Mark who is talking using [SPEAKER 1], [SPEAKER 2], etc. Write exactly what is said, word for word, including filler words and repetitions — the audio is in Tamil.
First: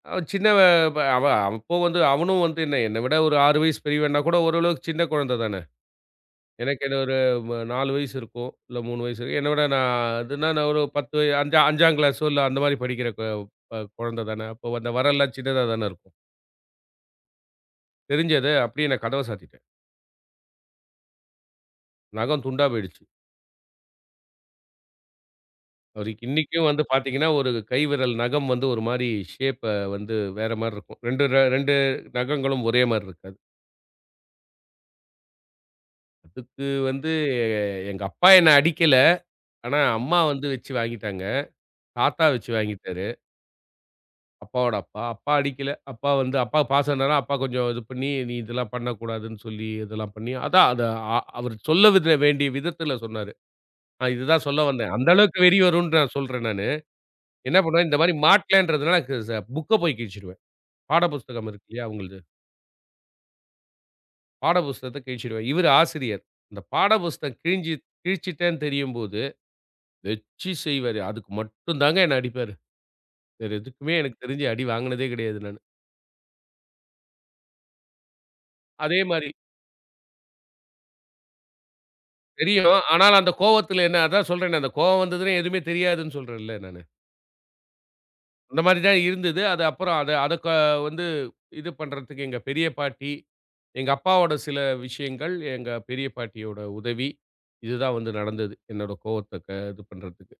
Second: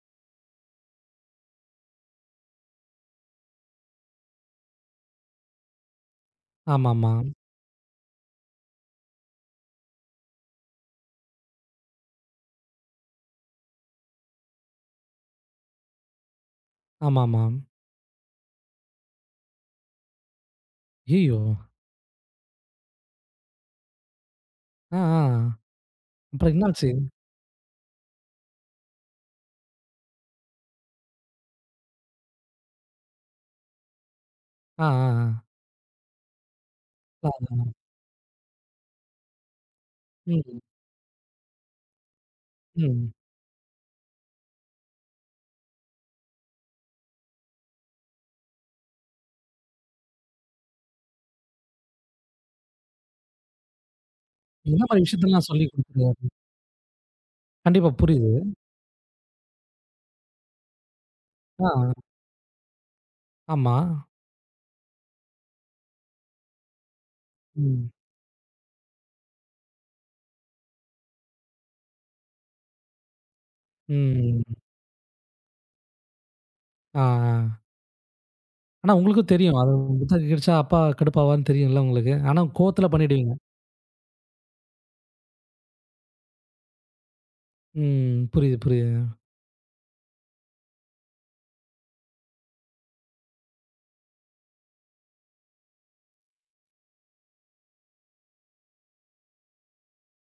[SPEAKER 1] அவன் சின்னவன், ப அவன் அப்போ வந்து அவனும் வந்து என்ன, என்ன விட ஒரு ஆறு வயசு பெரியவன்னா கூட ஓரளவுக்கு சின்ன கொழந்த தான. எனக்கு என்ன
[SPEAKER 2] ஆமாமா.
[SPEAKER 1] ஒரு வ் நாலு வயசு இருக்கும். இல்ல மூணு வயசு. என்ன விட நா அதுன்னா நா ஒரு பத்து, அஞ்சு, அஞ்சாம் கிளாஸோ இல்ல, அந்த மாரி படிக்கிற க ப கொழந்தை தான. அப்போ அந்த வெரல்லாம் சின்னதா தான இருக்கும்.
[SPEAKER 2] ஆமாமாம்.
[SPEAKER 1] தெரிஞ்சது, அப்டியே நா கதவ சாத்திட்டேன்.
[SPEAKER 2] ஐய்யய்யோ!
[SPEAKER 1] நகம் துண்டா போய்டுச்சு.
[SPEAKER 2] அ ஆ.
[SPEAKER 1] அவருக்கு
[SPEAKER 2] அப்புறம் என்ன
[SPEAKER 1] இன்னைக்கும் வந்து
[SPEAKER 2] ஆச்சு?
[SPEAKER 1] பார்த்தீங்கன்னா, ஒரு கை விரல் நகம் வந்து ஒரு மாரி ஷேப்ப வந்து வேற மாரி இருக்கும். ரெண்டு ர ரெண்டு நகங்களும் ஒரே மாரி இருக்காது.
[SPEAKER 2] அ, ஆ, ஆ.
[SPEAKER 1] அதுக்கு வந்து
[SPEAKER 2] [unintelligible]
[SPEAKER 1] எங்க அப்பா என்ன அடிக்கல. ஆனா, அம்மா வந்து
[SPEAKER 2] ம்.
[SPEAKER 1] வச்சு வாங்கிட்டாங்க. தாத்தா வச்சு வாங்கிட்டாரு.
[SPEAKER 2] ம்.
[SPEAKER 1] அப்பாவோட அப்பா. அப்பா அடிக்கல. அப்பா வந்து, அப்பா பாசம்னால அப்பா கொஞ்சம் இது பண்ணி, நீ இதெல்லாம் பண்ணக்கூடாதுன்னு சொல்லி இதெல்லாம் பண்ணி, அதான் அத ஆ அவரு சொல்லவித வேண்டிய விதத்தில சொன்னாரு. நா இதுதான் சொல்ல
[SPEAKER 2] எந்த
[SPEAKER 1] வந்தேன்.
[SPEAKER 2] மாரி
[SPEAKER 1] அந்த அளவுக்கு
[SPEAKER 2] விஷயத்தல்லாம்
[SPEAKER 1] வெறி
[SPEAKER 2] சொல்லி
[SPEAKER 1] வருன்ட்டு நா
[SPEAKER 2] [unintelligible]
[SPEAKER 1] சொல்றேன் நானு. என்னா பண்ணுவேன்,
[SPEAKER 2] கண்டிப்பா,
[SPEAKER 1] இந்த மாரி
[SPEAKER 2] புரியுது.
[SPEAKER 1] மாட்டலன்றதுனால க ச புக்க போய் கிழிச்சுடுவேன். பாட புஸ்தகம்
[SPEAKER 2] ஆ.
[SPEAKER 1] இருக்கு இல்லையா
[SPEAKER 2] ஆ.
[SPEAKER 1] அவுங்களள்து.
[SPEAKER 2] ஆமா.
[SPEAKER 1] பாட புஸ்தகத்த கிழிச்சிடுவேன். இவரு ஆசிரியர். இந்த பாட புஸ்தகம் கிழிஞ்சு
[SPEAKER 2] ம்.
[SPEAKER 1] கிழிச்சுட்டேன்னு தெரியும்போது, வெச்சு செய்வாரு. அதுக்கு மட்டும் தாங்க, என்னை அடிப்பாரு. வேறு எதுக்குமே எனக்கு
[SPEAKER 2] ம்.
[SPEAKER 1] தெரிஞ்சு அடி வாங்குனதே கிடையாது நானு.
[SPEAKER 2] ஆ, ஆ. ஆனா
[SPEAKER 1] அதே
[SPEAKER 2] உங்களுக்கும்
[SPEAKER 1] மாரி
[SPEAKER 2] தெரியும். அது [unintelligible] கெடைச்சா அப்பா கடுப்பாவார்னு தெரியும்ல உங்களுக்கு? ஆனா
[SPEAKER 1] தெரியும்.
[SPEAKER 2] கோவத்தில
[SPEAKER 1] ஆனால் அந்த
[SPEAKER 2] பண்ணிடுவீங்க.
[SPEAKER 1] கோவத்தில என்ன அதான் சொல்றேனே, அந்த கோவம் வந்ததுன்னா எதுவுமே தெரியாதுன்னு சொல்றேன்ல நானு.
[SPEAKER 2] ம். புரியுது,
[SPEAKER 1] அந்த மாரி தான்
[SPEAKER 2] புரியுதுங்க.
[SPEAKER 1] இருந்தது. அது அப்புறம் அத அத க வந்து இது பண்றதுக்கு எங்க பெரிய பாட்டி எங்க அப்பாவோட சில விஷயங்கள், எங்க பெரிய பாட்டியோட உதவி, இதுதான் வந்து நடந்தது என்னோட கோவத்தை க இது பண்றதுக்கு.